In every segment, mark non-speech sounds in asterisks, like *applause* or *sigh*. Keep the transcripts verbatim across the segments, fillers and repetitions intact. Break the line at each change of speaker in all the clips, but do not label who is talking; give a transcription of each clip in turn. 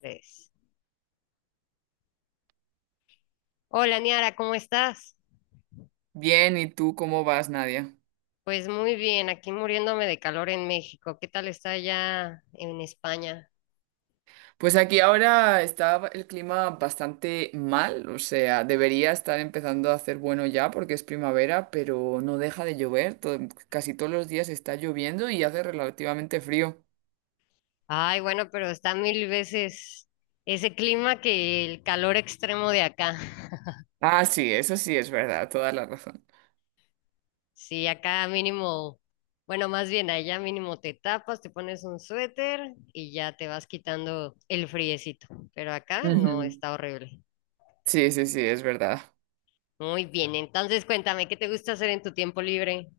Tres. Hola, Niara, ¿cómo estás?
Bien, ¿y tú cómo vas, Nadia?
Pues muy bien, aquí muriéndome de calor en México. ¿Qué tal está allá en España?
Pues aquí ahora está el clima bastante mal, o sea, debería estar empezando a hacer bueno ya porque es primavera, pero no deja de llover, todo- casi todos los días está lloviendo y hace relativamente frío.
Ay, bueno, pero está mil veces ese clima que el calor extremo de acá. *laughs*
Ah, sí, eso sí es verdad, toda la razón.
Sí, acá mínimo, bueno, más bien allá mínimo te tapas, te pones un suéter y ya te vas quitando el friecito. Pero acá no,
Ujú.
está horrible.
Sí, sí, sí, es verdad.
Muy bien, entonces cuéntame, ¿qué te gusta hacer en tu tiempo libre?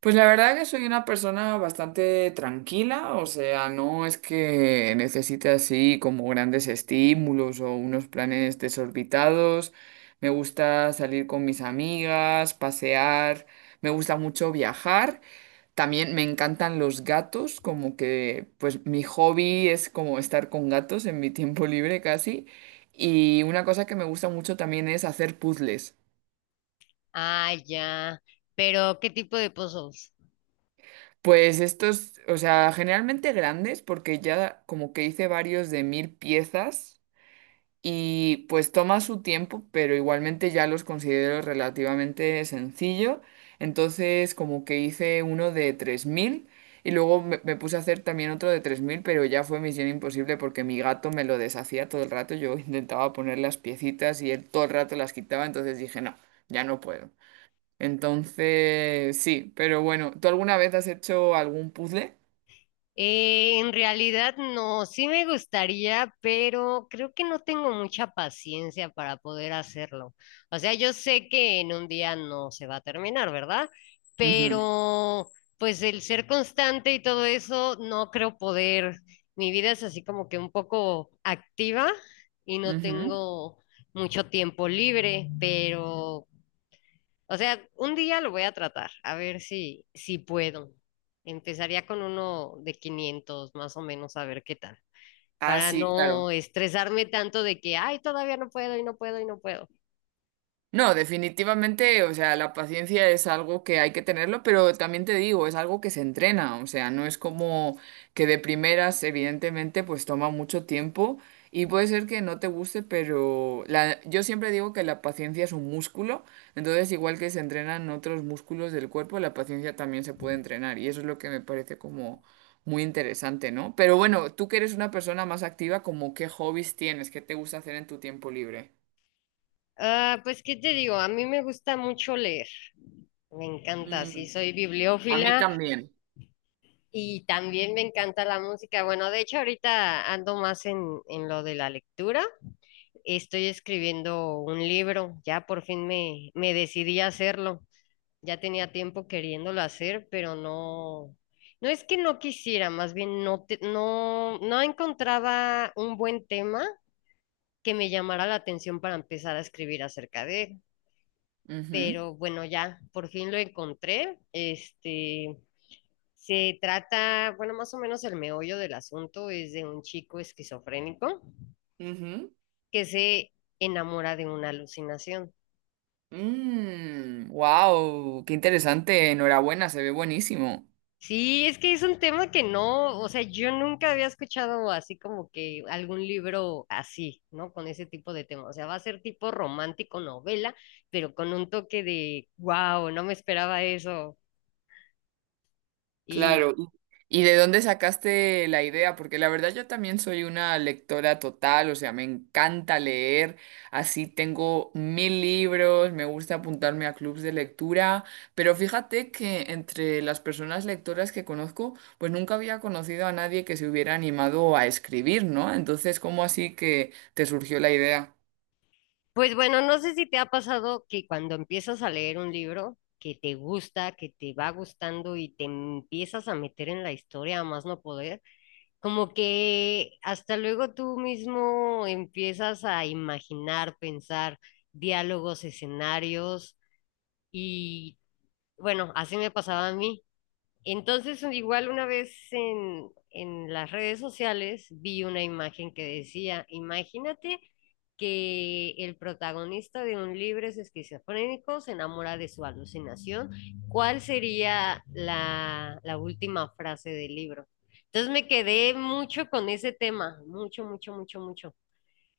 Pues la verdad que soy una persona bastante tranquila, o sea, no es que necesite así como grandes estímulos o unos planes desorbitados. Me gusta salir con mis amigas, pasear, me gusta mucho viajar. También me encantan los gatos, como que pues mi hobby es como estar con gatos en mi tiempo libre casi. Y una cosa que me gusta mucho también es hacer puzzles.
Ah, ya. Pero, ¿qué tipo de pozos?
Pues estos, o sea, generalmente grandes, porque ya como que hice varios de mil piezas y pues toma su tiempo, pero igualmente ya los considero relativamente sencillo. Entonces como que hice uno de tres mil y luego me, me puse a hacer también otro de tres mil, pero ya fue misión imposible porque mi gato me lo deshacía todo el rato. Yo *laughs* intentaba poner las piecitas y él todo el rato las quitaba, entonces dije, no, ya no puedo. Entonces, sí, pero bueno, ¿tú alguna vez has hecho algún puzzle?
Eh, en realidad no, sí me gustaría, pero creo que no tengo mucha paciencia para poder hacerlo. O sea, yo sé que en un día no se va a terminar, ¿verdad? Pero pues el ser constante y todo eso, no creo poder. Mi vida es así como que un poco activa y no
Ujú, ujú.
tengo mucho tiempo libre, pero o sea, un día lo voy a tratar, a ver si, si, puedo. Empezaría con uno de quinientos más o menos, a ver qué tal,
Ah,
para
sí,
no
claro.
estresarme tanto de que, ay, todavía no puedo y no puedo y no puedo.
No, definitivamente, o sea, la paciencia es algo que hay que tenerlo, pero también te digo, es algo que se entrena, o sea, no es como que de primeras, evidentemente, pues toma mucho tiempo y puede ser que no te guste, pero la, yo siempre digo que la paciencia es un músculo, entonces igual que se entrenan otros músculos del cuerpo, la paciencia también se puede entrenar y eso es lo que me parece como muy interesante, ¿no? Pero bueno, tú que eres una persona más activa, ¿como qué hobbies tienes, qué te gusta hacer en tu tiempo libre?
Ah, pues, ¿qué te digo? A mí me gusta mucho leer, me encanta, sí,
Mm,
soy
a mí
bibliófila
también.
y también me encanta la música. Bueno, de hecho, ahorita ando más en, en, lo de la lectura. Estoy escribiendo un libro, ya por fin me, me decidí a hacerlo. Ya tenía tiempo queriéndolo hacer, pero no, no es que no quisiera, más bien no, te- no, no encontraba un buen tema que me llamara la atención para empezar a escribir acerca de él.
Ujú.
Pero bueno, ya, por fin lo encontré. Este, se trata, bueno, más o menos el meollo del asunto es de un chico esquizofrénico
Ujú.
que se enamora de una alucinación.
Wow, qué interesante. Enhorabuena, se ve buenísimo.
Sí, es que es un tema que no, o sea, yo nunca había escuchado así como que algún libro así, ¿no? Con ese tipo de tema. O sea, va a ser tipo romántico novela, pero con un toque de, wow, no me esperaba eso. Y
Claro. y- ¿Y de dónde sacaste la idea? Porque la verdad yo también soy una lectora total, o sea, me encanta leer, así tengo mil libros, me gusta apuntarme a clubs de lectura, pero fíjate que entre las personas lectoras que conozco, pues nunca había conocido a nadie que se hubiera animado a escribir, ¿no? Entonces, ¿cómo así que te surgió la idea?
pues bueno, no sé si te ha pasado que cuando empiezas a leer un libro que te gusta, que te va gustando y te empiezas a meter en la historia a más no poder. Como que hasta luego tú mismo empiezas a imaginar, pensar diálogos, escenarios y bueno, así me pasaba a mí. Entonces, igual una vez en, en, las redes sociales vi una imagen que decía, imagínate que el protagonista de un libro es esquizofrénico, se enamora de su alucinación, ¿cuál sería la, la última frase del libro? Entonces me quedé mucho con ese tema, mucho, mucho, mucho, mucho.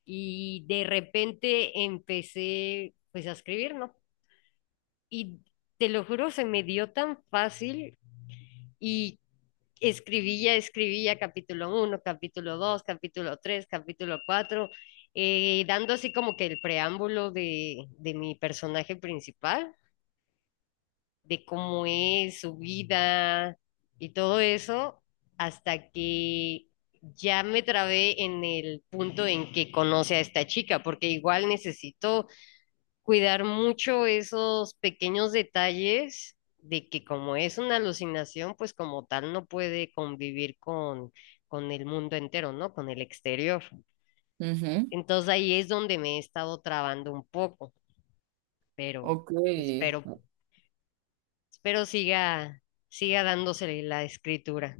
Y de repente empecé pues a escribir, ¿no? Y te lo juro, se me dio tan fácil y escribía, escribía, capítulo uno capítulo dos capítulo tres capítulo cuatro, dando así como que el preámbulo de, de mi personaje principal, de cómo es su vida y todo eso, hasta que ya me trabé en el punto en que conoce a esta chica, porque igual necesito cuidar mucho esos pequeños detalles de que como es una alucinación, pues como tal no puede convivir con, con, el mundo entero, ¿no? Con el exterior. Entonces ahí es donde me he estado trabando un poco, pero
Ok,
espero, espero, siga, siga dándose la escritura.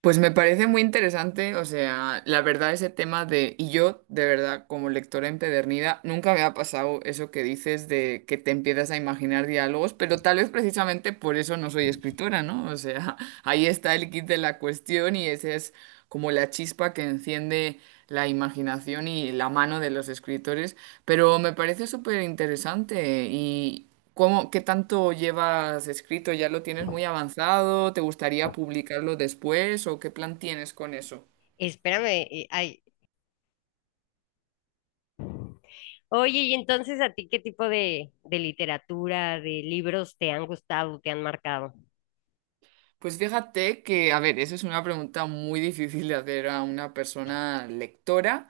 pues me parece muy interesante, o sea, la verdad ese tema de, y yo de verdad como lectora empedernida, nunca me ha pasado eso que dices de que te empiezas a imaginar diálogos, pero tal vez precisamente por eso no soy escritora, ¿no? O sea, *laughs* ahí está el kit de la cuestión y esa es como la chispa que enciende la imaginación y la mano de los escritores, pero me parece súper interesante. ¿Cómo, qué tanto llevas escrito? ¿Ya lo tienes muy avanzado? ¿Te gustaría publicarlo después? ¿O qué plan tienes con eso?
Espérame, eh, ay. Oye, y entonces a ti, ¿qué tipo de, de literatura, de libros te han gustado, te han marcado?
Pues fíjate que, a ver, esa es una pregunta muy difícil de hacer a una persona lectora.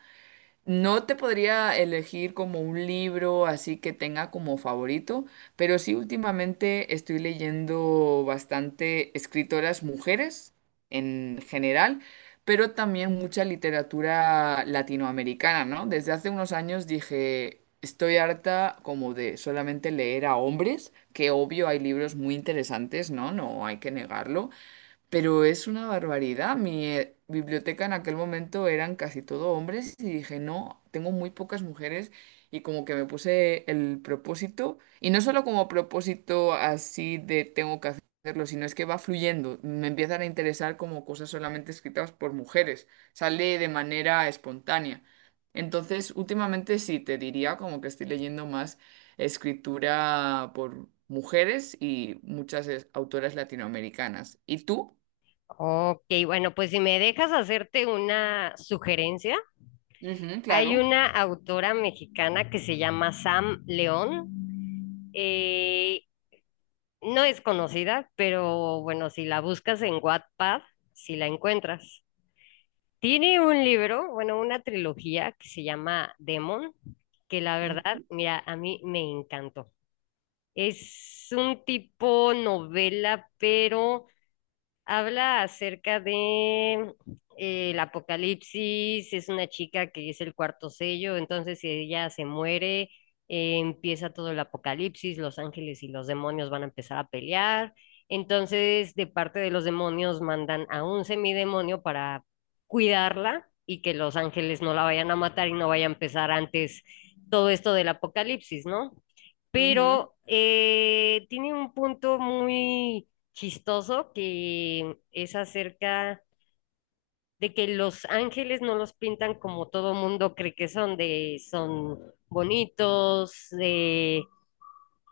No te podría elegir como un libro así que tenga como favorito, pero sí últimamente estoy leyendo bastante escritoras mujeres en general, pero también mucha literatura latinoamericana, ¿no? Desde hace unos años dije, estoy harta como de solamente leer a hombres, que obvio hay libros muy interesantes, ¿no? No hay que negarlo, pero es una barbaridad. Mi eh, biblioteca en aquel momento eran casi todo hombres y dije, no, tengo muy pocas mujeres y como que me puse el propósito y no solo como propósito así de tengo que hacerlo, sino es que va fluyendo. Me empiezan a interesar como cosas solamente escritas por mujeres. Sale de manera espontánea. Entonces, últimamente sí, te diría como que estoy leyendo más escritura por mujeres y muchas es- autoras latinoamericanas. ¿Y tú?
Ok, bueno, pues si me dejas hacerte una sugerencia,
Ujú,
hay
claro.
una autora mexicana que se llama Sam León. eh, no es conocida, pero bueno, si la buscas en Wattpad, si la encuentras. Tiene un libro, bueno, una trilogía que se llama Demon, que la verdad,
Ujú,
mira, a mí me encantó. Es un tipo novela, pero habla acerca de eh, el apocalipsis, es una chica que es el cuarto sello, entonces si ella se muere, eh, empieza todo el apocalipsis, los ángeles y los demonios van a empezar a pelear, entonces de parte de los demonios mandan a un semidemonio para cuidarla y que los ángeles no la vayan a matar y no vaya a empezar antes todo esto del apocalipsis, ¿no?
ujú.
Pero eh, tiene un punto muy chistoso que es acerca de que los ángeles no los pintan como todo mundo cree que son, de son bonitos, de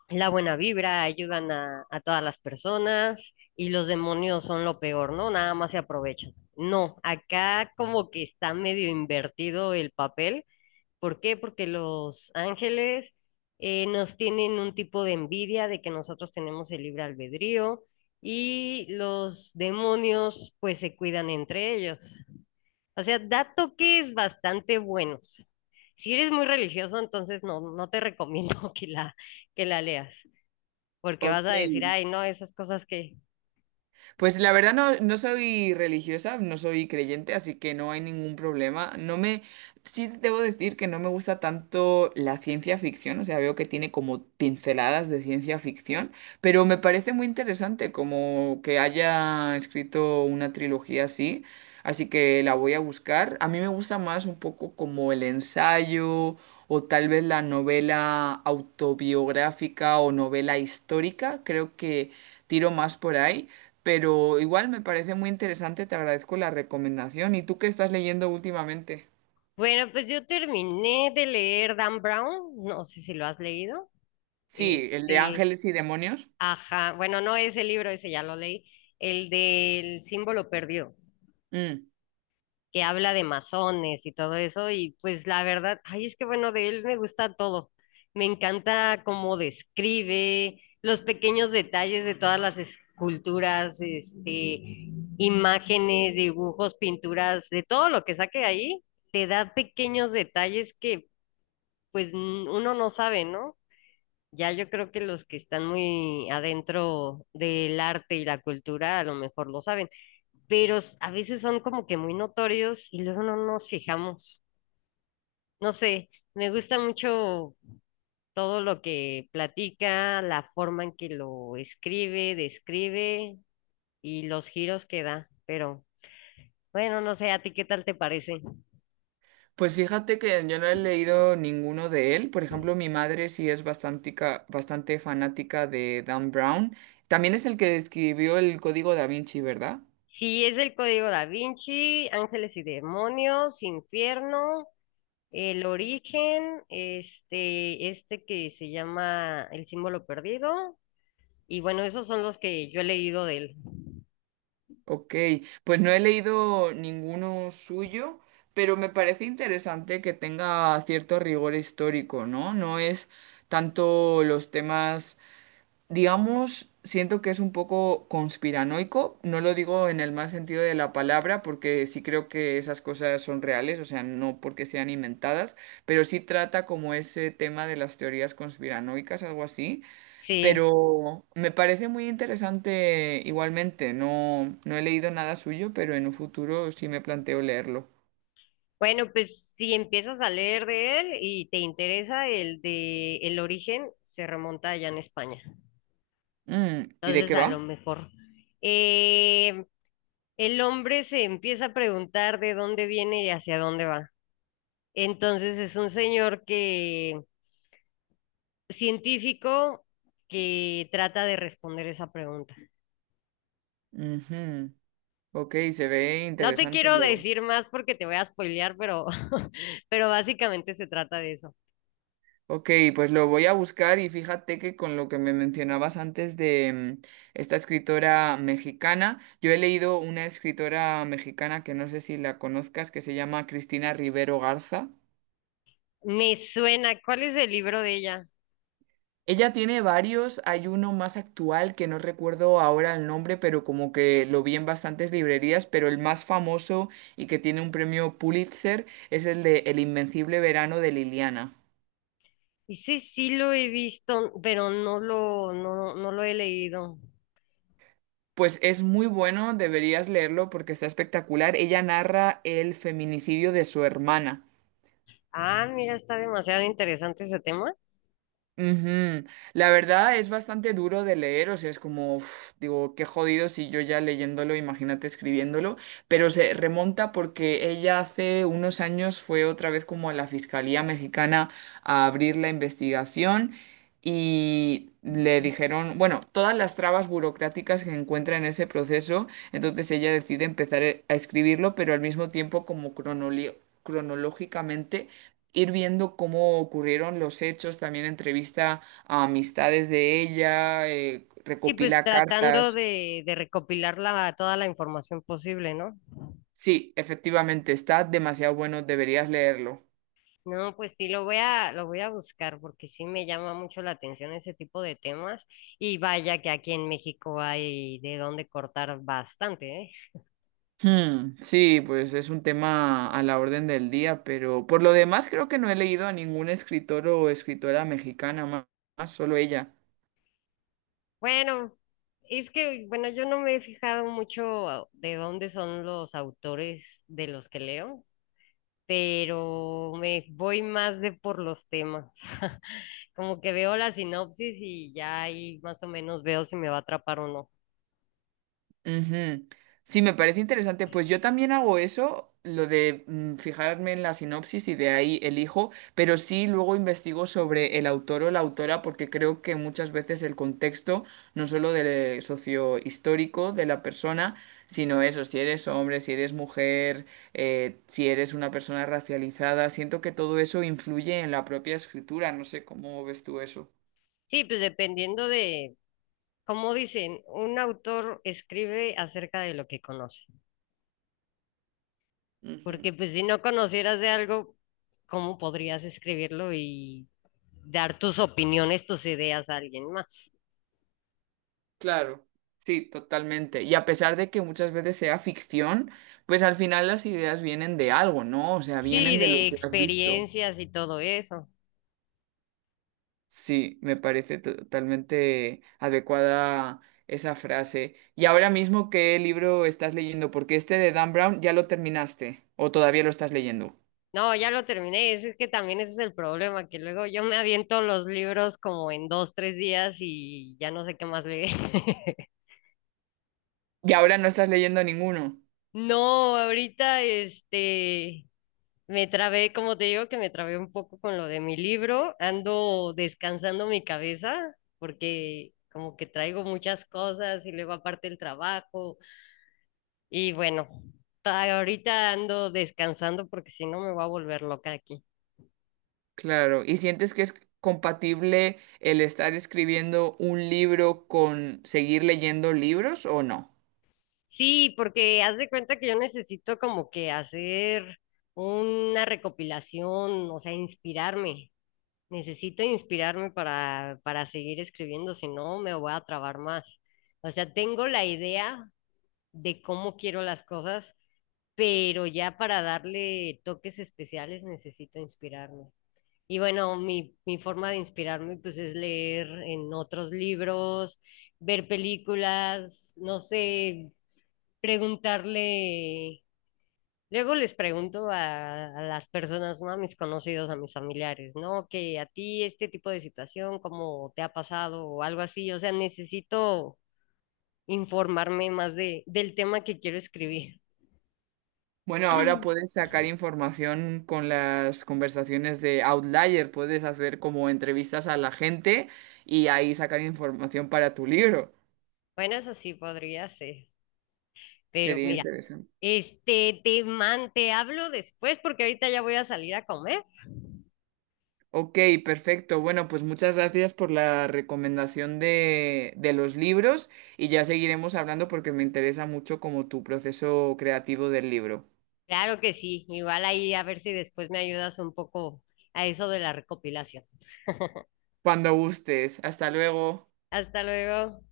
la buena vibra, ayudan a, a todas las personas y los demonios son lo peor, ¿no? Nada más se aprovechan. No, acá como que está medio invertido el papel. ¿Por qué? Porque los ángeles eh, nos tienen un tipo de envidia de que nosotros tenemos el libre albedrío y los demonios pues se cuidan entre ellos. O sea, da toques bastante buenos. Si eres muy religioso, entonces no, no, te *laughs* recomiendo que la, que la leas, porque vas
Ok.
a decir, ay, no, esas cosas que...
Pues la verdad no, no soy religiosa, no soy creyente, así que no hay ningún problema. No me, sí debo decir que no me gusta tanto la ciencia ficción, o sea, veo que tiene como pinceladas de ciencia ficción, pero me parece muy interesante como que haya escrito una trilogía así, así que la voy a buscar. A mí me gusta más un poco como el ensayo o tal vez la novela autobiográfica o novela histórica, creo que tiro más por ahí. Pero igual me parece muy interesante, te agradezco la recomendación. ¿Y tú qué estás leyendo últimamente?
Bueno, pues yo terminé de leer Dan Brown, no sé si lo has leído.
Sí, el de
Este,
Ángeles y Demonios.
Ajá, bueno, no ese libro, ese ya lo leí, el del símbolo perdido,
Mm.
que habla de masones y todo eso, y pues la verdad, ay, es que bueno, de él me gusta todo. Me encanta cómo describe los pequeños detalles de todas las esculturas, este, imágenes, dibujos, pinturas, de todo lo que saque ahí, te da pequeños detalles que pues n- uno no sabe, ¿no? Ya yo creo que los que están muy adentro del arte y la cultura a lo mejor lo saben, pero s- a veces son como que muy notorios y luego no nos fijamos. No sé, me gusta mucho todo lo que platica, la forma en que lo escribe, describe y los giros que da, pero bueno, no sé, ¿a ti qué tal te parece?
Pues fíjate que yo no he leído ninguno de él. Por ejemplo, mi madre sí es bastante, bastante fanática de Dan Brown. También es el que escribió el Código Da Vinci, ¿verdad?
Si es el Código Da Vinci, Ángeles y Demonios, Infierno. El origen, este, este que se llama El símbolo perdido. Y bueno, esos son los que yo he leído de él.
Ok, pues no he leído ninguno suyo, pero me parece interesante que tenga cierto rigor histórico, ¿no? No es tanto los temas digamos, siento que es un poco conspiranoico. No lo digo en el mal sentido de la palabra, porque sí creo que esas cosas son reales, o sea, no porque sean inventadas, pero sí trata como ese tema de las teorías conspiranoicas, algo así.
Sí.
Pero me parece muy interesante igualmente. No, no he leído nada suyo, pero en un futuro sí me planteo leerlo.
Bueno, pues si empiezas a leer de él y te interesa el de El origen, se remonta allá en España.
Mm, ¿y de
Entonces,
qué
a lo
va?
mejor. eh, el hombre se empieza a preguntar de dónde viene y hacia dónde va. Entonces, es un señor que, científico, que trata de responder esa pregunta.
Ujú. Ok, se ve
No te
interesante
quiero
luego.
decir más porque te voy a spoilear, pero, *laughs* pero básicamente se trata de eso.
Ok, pues lo voy a buscar y fíjate que con lo que me mencionabas antes de mm, esta escritora mexicana, yo he leído una escritora mexicana que no sé si la conozcas, que se llama Cristina Rivero Garza.
Me suena, ¿cuál es el libro de ella?
Ella tiene varios, hay uno más actual que no recuerdo ahora el nombre, pero como que lo vi en bastantes librerías, pero el más famoso y que tiene un premio Pulitzer es el de El Invencible Verano de Liliana.
Y sí, sí lo he visto, pero no lo, no, no lo he leído.
Pues es muy bueno, deberías leerlo porque está espectacular. Ella narra el feminicidio de su hermana.
Ah, mira, está demasiado interesante ese tema.
Ujú. La verdad es bastante duro de leer, o sea, es como, uf, digo, qué jodido si yo ya leyéndolo, imagínate escribiéndolo, pero se remonta porque ella hace unos años fue otra vez como a la Fiscalía Mexicana a abrir la investigación y le dijeron, bueno, todas las trabas burocráticas que encuentra en ese proceso, entonces ella decide empezar e- a escribirlo, pero al mismo tiempo como cronoli- cronológicamente ir viendo cómo ocurrieron los hechos, también entrevista a amistades de ella, eh,
Sí, pues
recopila
tratando
cartas.
de, de recopilar la- toda la información posible, ¿no?
Sí, efectivamente, está demasiado bueno, deberías leerlo.
No, pues sí, lo voy a, lo voy a buscar porque sí me llama mucho la atención ese tipo de temas. Y vaya que aquí en México hay de dónde cortar bastante, ¿eh?
Hmm, sí, pues es un tema a la orden del día, pero por lo demás creo que no he leído a ningún escritor o escritora mexicana ma- más, solo ella.
Bueno, es que, bueno, yo no me he fijado mucho a- de dónde son los autores de los que leo, pero me voy más de por los temas. *laughs* Como que veo la sinopsis y ya ahí más o menos veo si me va a atrapar o no.
Ujú. Sí, me parece interesante. Pues yo también hago eso, lo de mm, fijarme en la sinopsis y de ahí elijo, pero sí luego investigo sobre el autor o la autora porque creo que muchas veces el contexto, no solo del sociohistórico de la persona, sino eso, si eres hombre, si eres mujer, eh, si eres una persona racializada, siento que todo eso influye en la propia escritura. No sé cómo ves tú eso.
Sí, pues dependiendo de, como dicen, un autor escribe acerca de lo que conoce,
Ujú.
porque pues si no conocieras de algo, ¿cómo podrías escribirlo y dar tus opiniones, tus ideas a alguien más?
Claro, sí, totalmente. Y a pesar de que muchas veces sea ficción, pues al final las ideas vienen de algo, ¿no? O sea,
Sí,
vienen de lo
de
que has visto.
experiencias y todo eso.
Sí, me parece to- totalmente adecuada esa frase. Y ahora mismo, ¿qué libro estás leyendo? Porque este de Dan Brown ya lo terminaste o todavía lo estás leyendo.
No, ya lo terminé. Es, es que también ese es el problema, que luego yo me aviento los libros como en dos, tres días y ya no sé qué más leer. *laughs*
Y ahora no estás leyendo ninguno.
No, ahorita este me trabé, como te digo, que me trabé un poco con lo de mi libro. Ando descansando mi cabeza porque como que traigo muchas cosas y luego aparte el trabajo y bueno, ta- ahorita ando descansando porque si no me voy a volver loca aquí.
Claro, ¿y sientes que es compatible el estar escribiendo un libro con seguir leyendo libros o no?
Sí, porque haz de cuenta que yo necesito como que hacer una recopilación, o sea, inspirarme. Necesito inspirarme para, para, seguir escribiendo, si no me voy a trabar más. O sea, tengo la idea de cómo quiero las cosas, pero ya para darle toques especiales necesito inspirarme. Y bueno, mi, mi, forma de inspirarme pues es leer en otros libros, ver películas, no sé preguntarle, luego les pregunto a, a las personas, ¿no? A mis conocidos, a mis familiares, ¿no? Que a ti este tipo de situación, ¿cómo te ha pasado o algo así? O sea, necesito informarme más de, del tema que quiero escribir. *laughs*
Bueno, ahora puedes sacar información con las conversaciones de Outlier, puedes hacer como entrevistas a la gente y ahí sacar información para tu libro.
Bueno, eso sí podría ser, pero
Sería
mira,
interesante.
este, te man, te hablo después porque ahorita ya voy a salir a comer.
Ok, perfecto. Bueno, pues muchas gracias por la recomendación de, de, los libros y ya seguiremos hablando porque me interesa mucho como tu proceso creativo del libro.
Claro que sí, igual ahí a ver si después me ayudas un poco a eso de la recopilación. *laughs*
Cuando gustes. Hasta luego.
Hasta luego.